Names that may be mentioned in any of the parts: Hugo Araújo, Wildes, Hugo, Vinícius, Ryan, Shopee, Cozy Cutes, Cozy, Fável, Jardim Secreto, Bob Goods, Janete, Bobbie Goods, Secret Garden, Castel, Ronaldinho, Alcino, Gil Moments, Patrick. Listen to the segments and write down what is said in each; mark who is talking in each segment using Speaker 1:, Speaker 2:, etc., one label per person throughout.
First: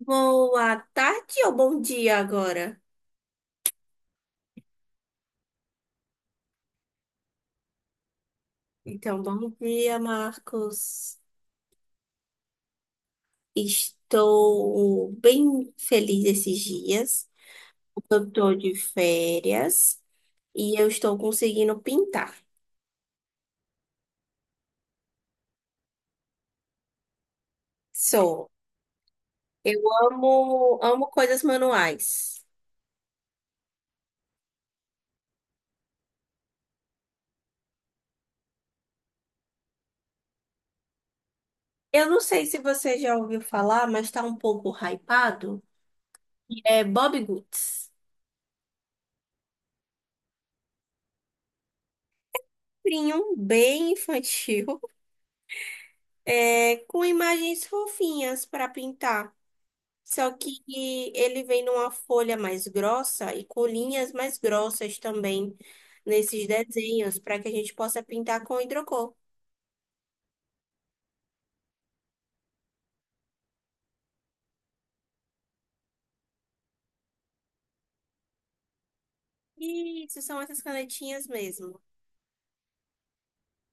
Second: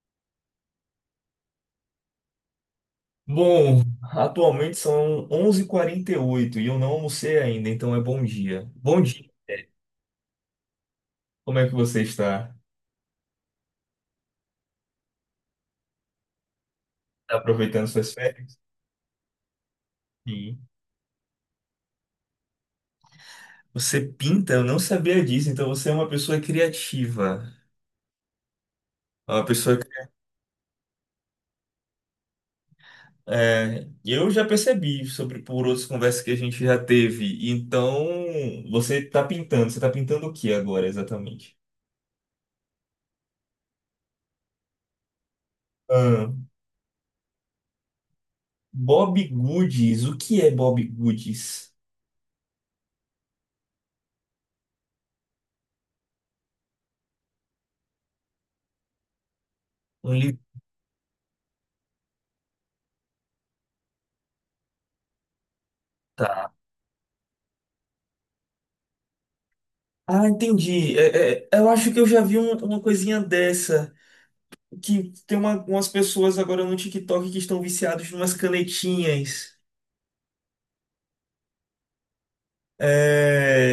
Speaker 1: Boa tarde ou bom dia agora?
Speaker 2: Bom, atualmente são 11 e 48 e oito e eu não almocei ainda, então é bom dia. Bom
Speaker 1: Então,
Speaker 2: dia,
Speaker 1: bom dia, Marcos.
Speaker 2: como é que você está?
Speaker 1: Estou bem feliz esses dias.
Speaker 2: Tá aproveitando suas
Speaker 1: Eu estou
Speaker 2: férias?
Speaker 1: de férias
Speaker 2: Sim.
Speaker 1: e eu estou conseguindo pintar.
Speaker 2: Você pinta, eu não sabia disso, então você é uma pessoa criativa.
Speaker 1: Sou.
Speaker 2: É uma pessoa
Speaker 1: Eu amo, amo coisas manuais.
Speaker 2: é, eu já percebi sobre por outras conversas que a gente já teve. Então, você está pintando o que agora exatamente?
Speaker 1: Eu não sei se você já ouviu falar, mas está um pouco hypado.
Speaker 2: Ah,
Speaker 1: É Bobbie Goods.
Speaker 2: Bob Goods, o que é Bob Goods?
Speaker 1: Livrinho bem infantil, é, com imagens fofinhas para pintar.
Speaker 2: Um
Speaker 1: Só
Speaker 2: livro.
Speaker 1: que ele vem numa folha mais grossa e com linhas mais grossas também nesses
Speaker 2: Tá.
Speaker 1: desenhos, para que a gente possa pintar com hidrocor.
Speaker 2: Ah, entendi. Eu acho que eu já vi uma coisinha dessa. Que tem umas pessoas agora no TikTok que estão viciados em umas canetinhas.
Speaker 1: Isso, são essas canetinhas mesmo.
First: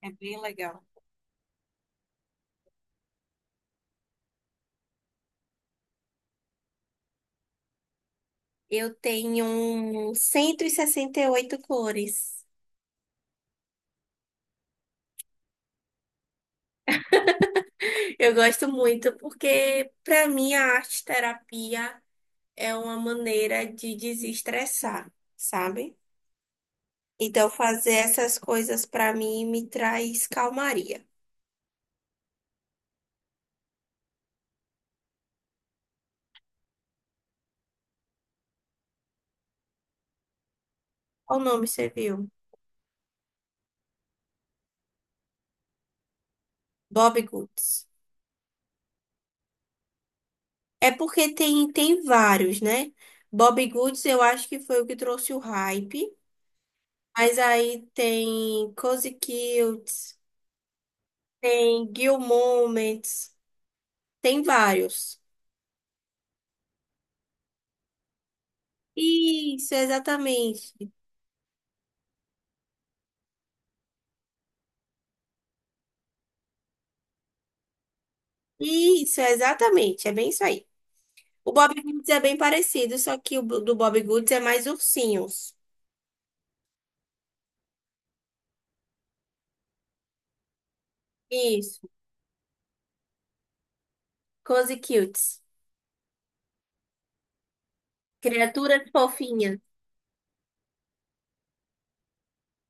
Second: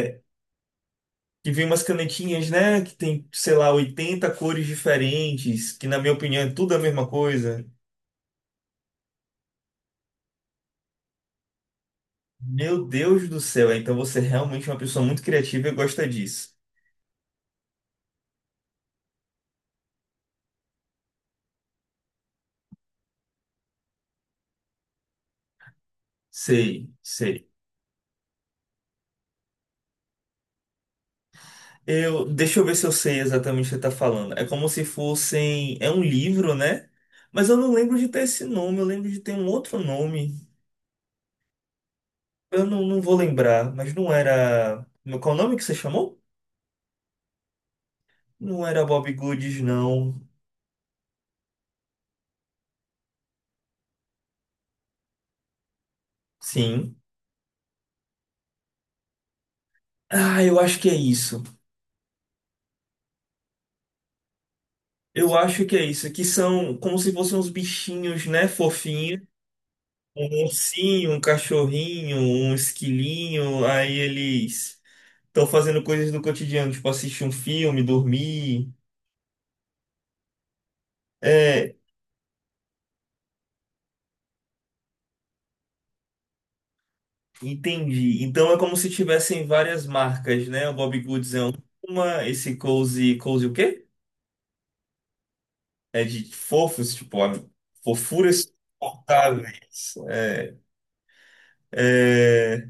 Speaker 1: É bem legal.
Speaker 2: que vem umas canetinhas, né? Que tem, sei lá, 80 cores diferentes. Que, na minha opinião, é tudo a mesma coisa.
Speaker 1: Eu tenho 168 cores.
Speaker 2: Meu Deus do céu. É, então você realmente é uma pessoa muito criativa e gosta disso.
Speaker 1: Eu gosto muito porque, para mim, a arte terapia é uma maneira de desestressar, sabe?
Speaker 2: Sei, sei.
Speaker 1: Então, fazer essas coisas para mim me traz calmaria.
Speaker 2: Eu, deixa eu ver se eu sei exatamente o que você está falando. É como se fossem. É um livro, né? Mas eu não lembro de ter esse nome, eu lembro de ter um outro nome.
Speaker 1: Qual nome você viu?
Speaker 2: Eu não vou lembrar, mas não era. Qual o nome que você chamou?
Speaker 1: Bob Goods.
Speaker 2: Não era Bob Goods, não.
Speaker 1: É porque tem vários, né? Bob Goods eu acho que foi o que trouxe o hype.
Speaker 2: Sim.
Speaker 1: Mas aí tem Cozy Cutes,
Speaker 2: Ah, eu acho que é isso.
Speaker 1: tem Gil Moments, tem vários.
Speaker 2: Eu acho que é isso. Que são como se fossem uns bichinhos, né? Fofinhos.
Speaker 1: Isso,
Speaker 2: Um
Speaker 1: exatamente.
Speaker 2: ursinho, um cachorrinho, um esquilinho. Aí eles estão fazendo coisas do cotidiano, tipo assistir um filme, dormir.
Speaker 1: Isso, exatamente. É bem isso aí. O Bob
Speaker 2: É,
Speaker 1: Goods é bem parecido, só que o do Bob Goods é mais ursinhos.
Speaker 2: entendi. Então é como se tivessem várias marcas, né? O Bobbie Goods é
Speaker 1: Isso,
Speaker 2: uma, esse Cozy o quê?
Speaker 1: Cozy Cutes.
Speaker 2: É de fofos, tipo, ah, fofuras
Speaker 1: Criaturas fofinhas.
Speaker 2: suportáveis. É,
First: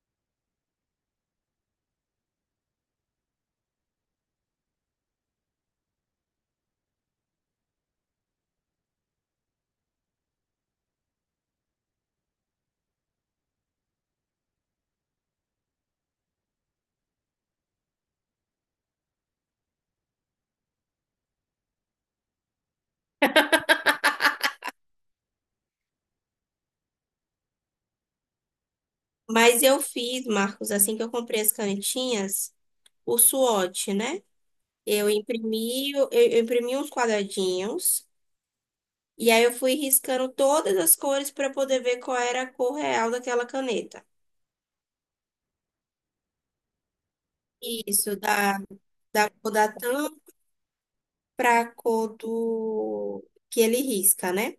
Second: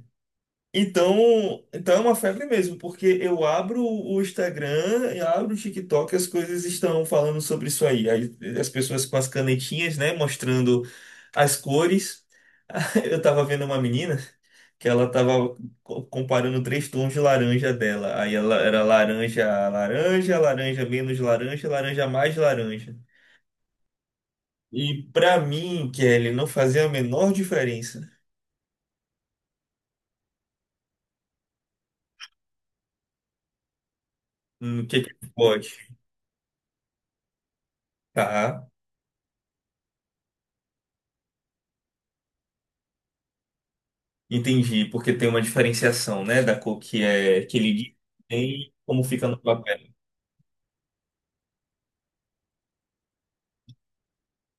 Speaker 2: Então, então é uma febre mesmo, porque eu abro o Instagram, eu abro o TikTok, as coisas estão falando sobre isso aí. Aí, as pessoas com as canetinhas, né, mostrando as cores. Eu tava vendo uma menina que ela tava comparando 3 tons de laranja dela. Aí ela era laranja, laranja, laranja menos laranja, laranja mais laranja. E pra mim, Kelly, não fazia a menor diferença
Speaker 1: Mas eu fiz, Marcos, assim que eu comprei as canetinhas. O SWOT, né?
Speaker 2: no
Speaker 1: Eu
Speaker 2: que pode,
Speaker 1: imprimi, eu imprimi uns quadradinhos
Speaker 2: tá?
Speaker 1: e aí eu fui riscando todas as cores para poder ver qual era a cor real daquela caneta.
Speaker 2: Entendi, porque tem uma diferenciação, né, da cor que é que ele diz
Speaker 1: Isso, da,
Speaker 2: e como fica
Speaker 1: da
Speaker 2: no
Speaker 1: cor da
Speaker 2: papel.
Speaker 1: tampa para a cor do que ele risca, né?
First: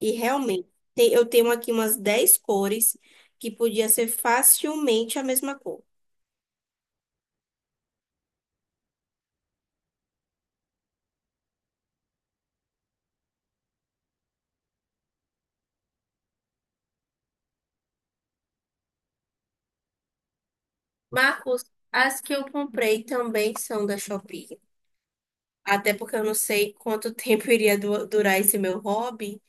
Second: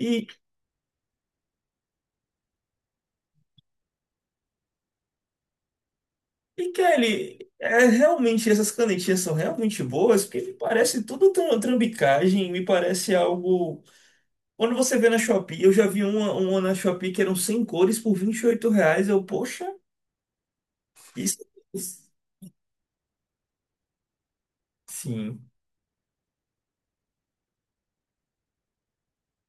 Speaker 1: E realmente, eu tenho aqui umas 10 cores que podia ser facilmente a mesma cor.
Speaker 2: e Kelly, é, realmente essas canetinhas são realmente boas, porque me parece tudo trambicagem, me parece algo. Quando você vê na Shopee, eu já vi uma na Shopee que eram 100 cores por R$ 28. Eu, poxa, isso.
Speaker 1: Marcos, as que eu comprei também são da Shopee.
Speaker 2: Sim,
Speaker 1: Até porque eu não sei quanto tempo iria durar esse meu hobby.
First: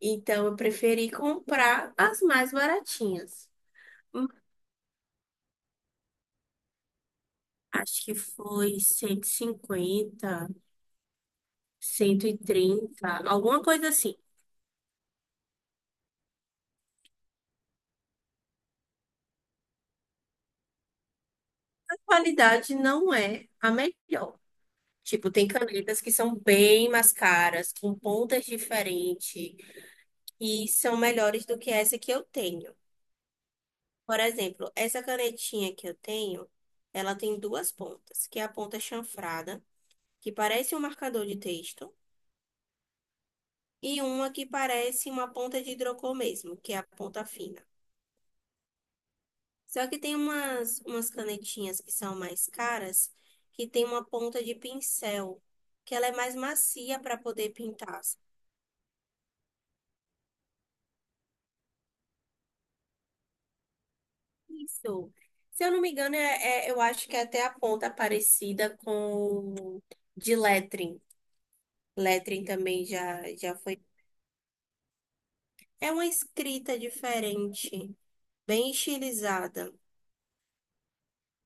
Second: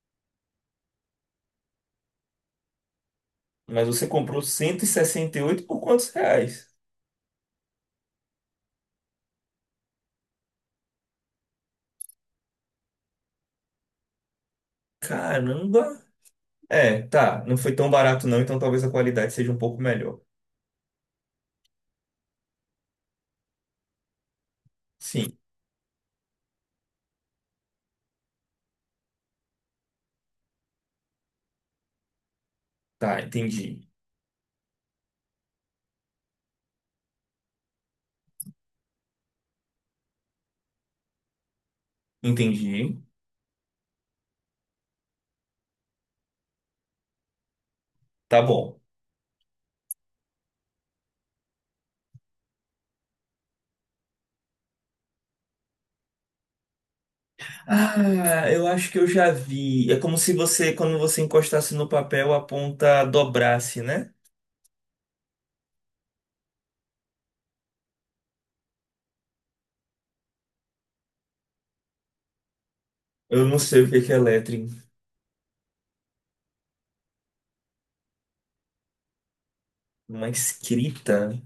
Speaker 1: Então, eu preferi comprar as mais baratinhas.
Speaker 2: mas você
Speaker 1: Hum,
Speaker 2: comprou cento e sessenta e oito por quantos reais?
Speaker 1: Acho que foi 150, 130, alguma coisa assim.
Speaker 2: Caramba! É, tá, não foi tão barato não, então talvez a qualidade seja um pouco melhor.
Speaker 1: A qualidade não é a melhor. Tipo,
Speaker 2: Sim.
Speaker 1: tem canetas que são bem mais caras, com pontas diferentes, e são melhores do que essa que eu tenho.
Speaker 2: Tá, entendi.
Speaker 1: Por exemplo, essa canetinha que eu tenho, ela tem duas pontas, que é a ponta chanfrada, que parece um marcador de texto
Speaker 2: Entendi.
Speaker 1: e uma que parece uma ponta de hidrocor mesmo, que é a ponta fina.
Speaker 2: Tá bom.
Speaker 1: Só que tem umas canetinhas que são mais caras, que tem uma ponta de pincel, que ela é mais macia para poder pintar.
Speaker 2: Ah, eu acho que eu já vi. É como se você, quando você encostasse no papel, a ponta dobrasse, né?
Speaker 1: Isso. Se eu não me engano, eu acho que é até a ponta parecida com de lettering. Lettering também já,
Speaker 2: Eu
Speaker 1: já
Speaker 2: não
Speaker 1: foi.
Speaker 2: sei o que que é lettering.
Speaker 1: É uma escrita diferente, bem estilizada.
Speaker 2: Uma escrita.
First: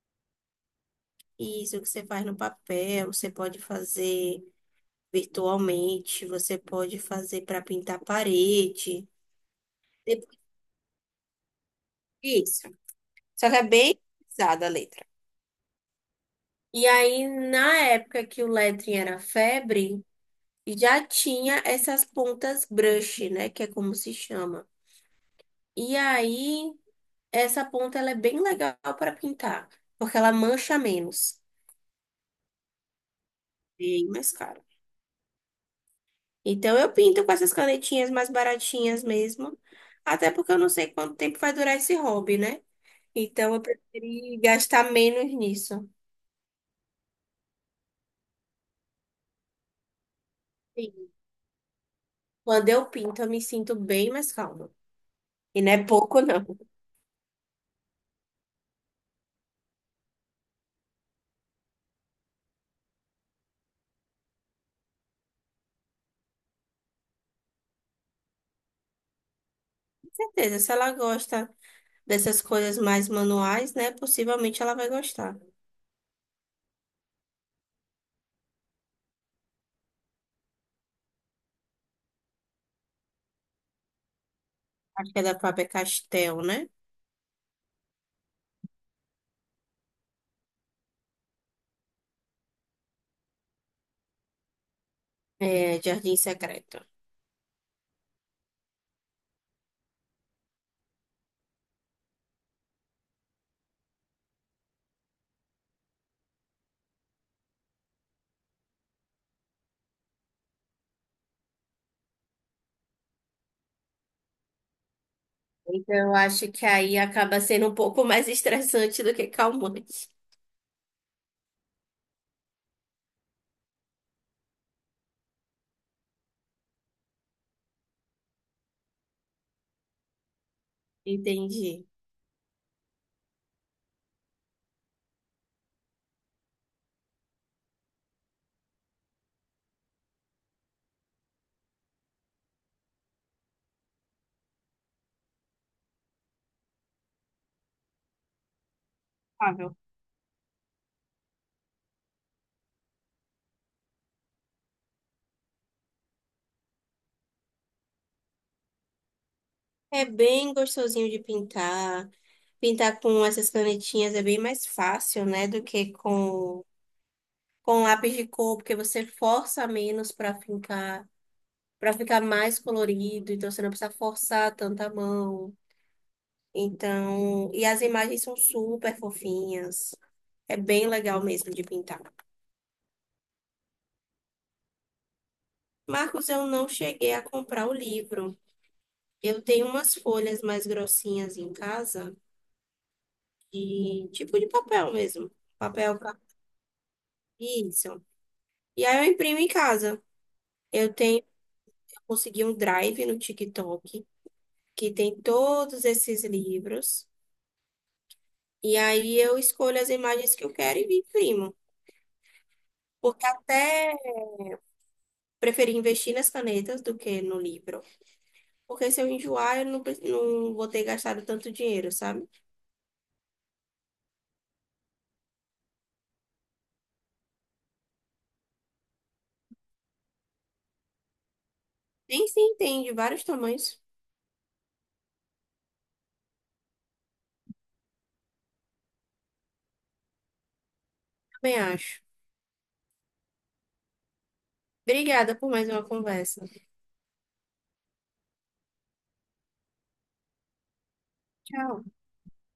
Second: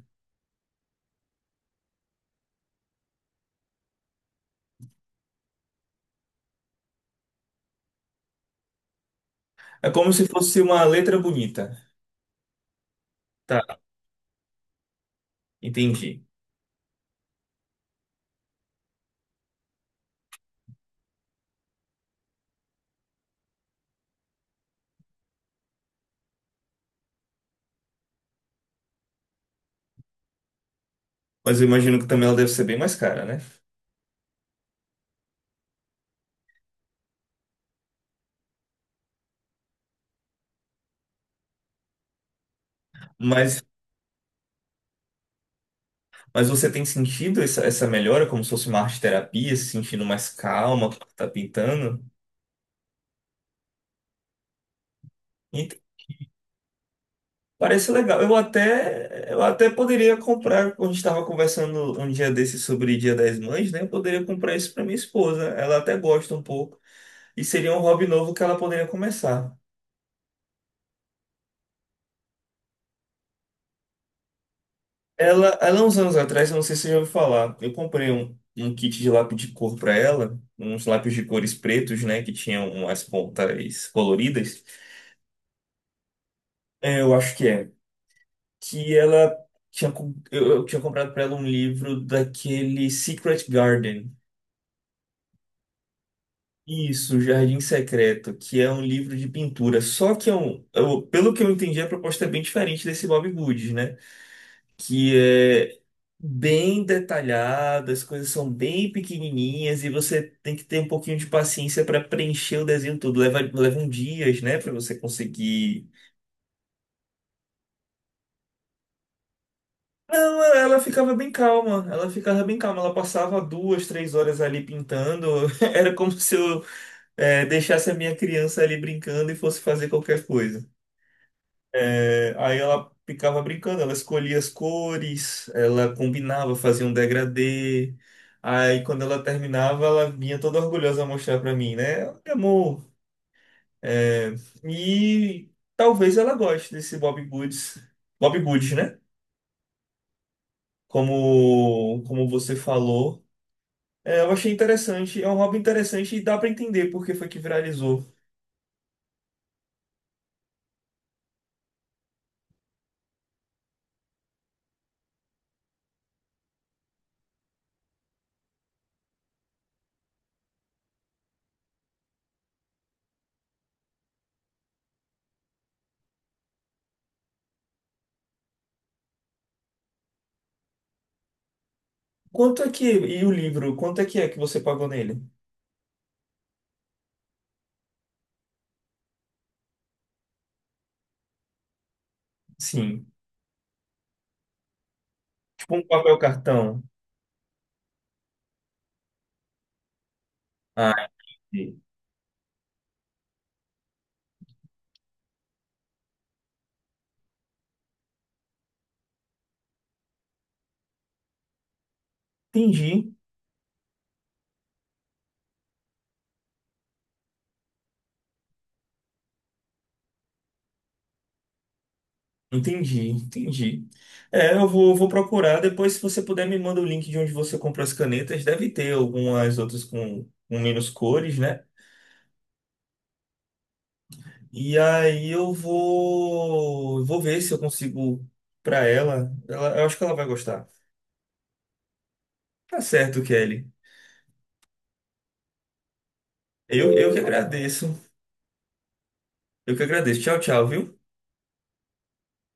Speaker 1: Isso que você faz no papel, você pode fazer. Virtualmente, você pode fazer para pintar parede.
Speaker 2: É como se
Speaker 1: Depois
Speaker 2: fosse uma letra bonita.
Speaker 1: disso. Só que é
Speaker 2: Tá,
Speaker 1: bem pesada a letra.
Speaker 2: entendi.
Speaker 1: E aí, na época que o lettering era febre, já tinha essas pontas brush, né? Que é como se chama. E aí, essa ponta ela é bem legal para pintar, porque ela mancha menos.
Speaker 2: Mas eu imagino que também ela deve ser bem mais cara, né?
Speaker 1: Bem mais caro. Então, eu pinto com essas canetinhas mais baratinhas mesmo. Até porque eu não sei quanto tempo vai durar esse hobby, né? Então eu
Speaker 2: Mas,
Speaker 1: preferi gastar menos nisso.
Speaker 2: mas você tem sentido essa melhora, como se fosse uma arte terapia, se sentindo mais calma, quando
Speaker 1: Sim.
Speaker 2: tá pintando?
Speaker 1: Quando eu pinto, eu me sinto bem mais calma. E não é pouco, não. Com
Speaker 2: Parece legal. Eu até poderia comprar, quando a gente estava conversando um dia desses sobre Dia das Mães, né? Eu poderia comprar isso para minha esposa. Ela até gosta um pouco. E seria um hobby novo que ela poderia começar.
Speaker 1: certeza, se ela gosta dessas coisas mais manuais, né? Possivelmente ela vai gostar.
Speaker 2: Ela uns anos atrás, eu não sei se você já ouviu falar, eu comprei um kit de lápis de cor para ela, uns lápis de cores pretos, né? Que tinham umas pontas coloridas.
Speaker 1: Acho que é da própria Castel, né?
Speaker 2: É, eu acho que é. Que ela tinha, eu tinha comprado para ela um livro daquele Secret Garden.
Speaker 1: É, Jardim Secreto.
Speaker 2: Isso, Jardim Secreto, que é um livro de pintura. Só que é um, pelo que eu entendi, a proposta é bem diferente desse Bob Goods, né? Que é bem detalhada, as coisas são bem pequenininhas e você tem que ter um pouquinho de paciência para preencher o desenho todo. Levam dias, né, para você conseguir.
Speaker 1: Então eu acho que aí acaba sendo um pouco mais estressante do que calmante.
Speaker 2: Não, ela ficava bem calma, ela ficava bem calma. Ela passava 2, 3 horas ali pintando. Era como se eu, deixasse a minha criança ali brincando e fosse fazer qualquer coisa.
Speaker 1: Entendi.
Speaker 2: É, aí ela ficava brincando, ela escolhia as cores, ela combinava, fazia um degradê. Aí quando ela terminava, ela vinha toda orgulhosa mostrar pra mim, né? Olha, Amor. É, e talvez ela goste desse Bob Goods. Bob Goods, né?
Speaker 1: Fável.
Speaker 2: Como você falou. É, eu achei interessante, é um hobby interessante e dá pra entender por que foi que viralizou.
Speaker 1: É bem gostosinho de pintar. Pintar com essas canetinhas é bem mais fácil, né? Do que com lápis de cor, porque você força menos para fincar, para ficar mais colorido, então você não precisa forçar tanta mão. Então, e as imagens são super fofinhas. É bem legal mesmo de pintar.
Speaker 2: Quanto é que, e o livro, quanto é que você pagou nele?
Speaker 1: Marcos, eu não cheguei a comprar o livro. Eu tenho umas folhas mais grossinhas em casa,
Speaker 2: Sim,
Speaker 1: de tipo de papel mesmo.
Speaker 2: tipo um
Speaker 1: Papel
Speaker 2: papel
Speaker 1: para
Speaker 2: cartão.
Speaker 1: isso. E aí eu imprimo em casa. Eu
Speaker 2: Ah,
Speaker 1: tenho, eu consegui um drive no TikTok que tem todos esses livros. E aí eu escolho as imagens que eu quero e imprimo.
Speaker 2: entendi,
Speaker 1: Porque até preferi investir nas canetas do que no livro. Porque se eu enjoar, eu não, não vou ter gastado tanto dinheiro, sabe?
Speaker 2: entendi. É, eu vou procurar. Depois, se você puder, me manda o link de onde você comprou as canetas. Deve ter algumas outras com menos cores, né?
Speaker 1: Nem se entende vários tamanhos,
Speaker 2: E aí eu vou ver se eu consigo para ela. Eu acho que ela vai gostar.
Speaker 1: também acho.
Speaker 2: Tá certo, Kelly.
Speaker 1: Obrigada por mais uma conversa.
Speaker 2: Eu que agradeço. Eu que agradeço. Tchau, tchau, viu?
Speaker 1: Tchau.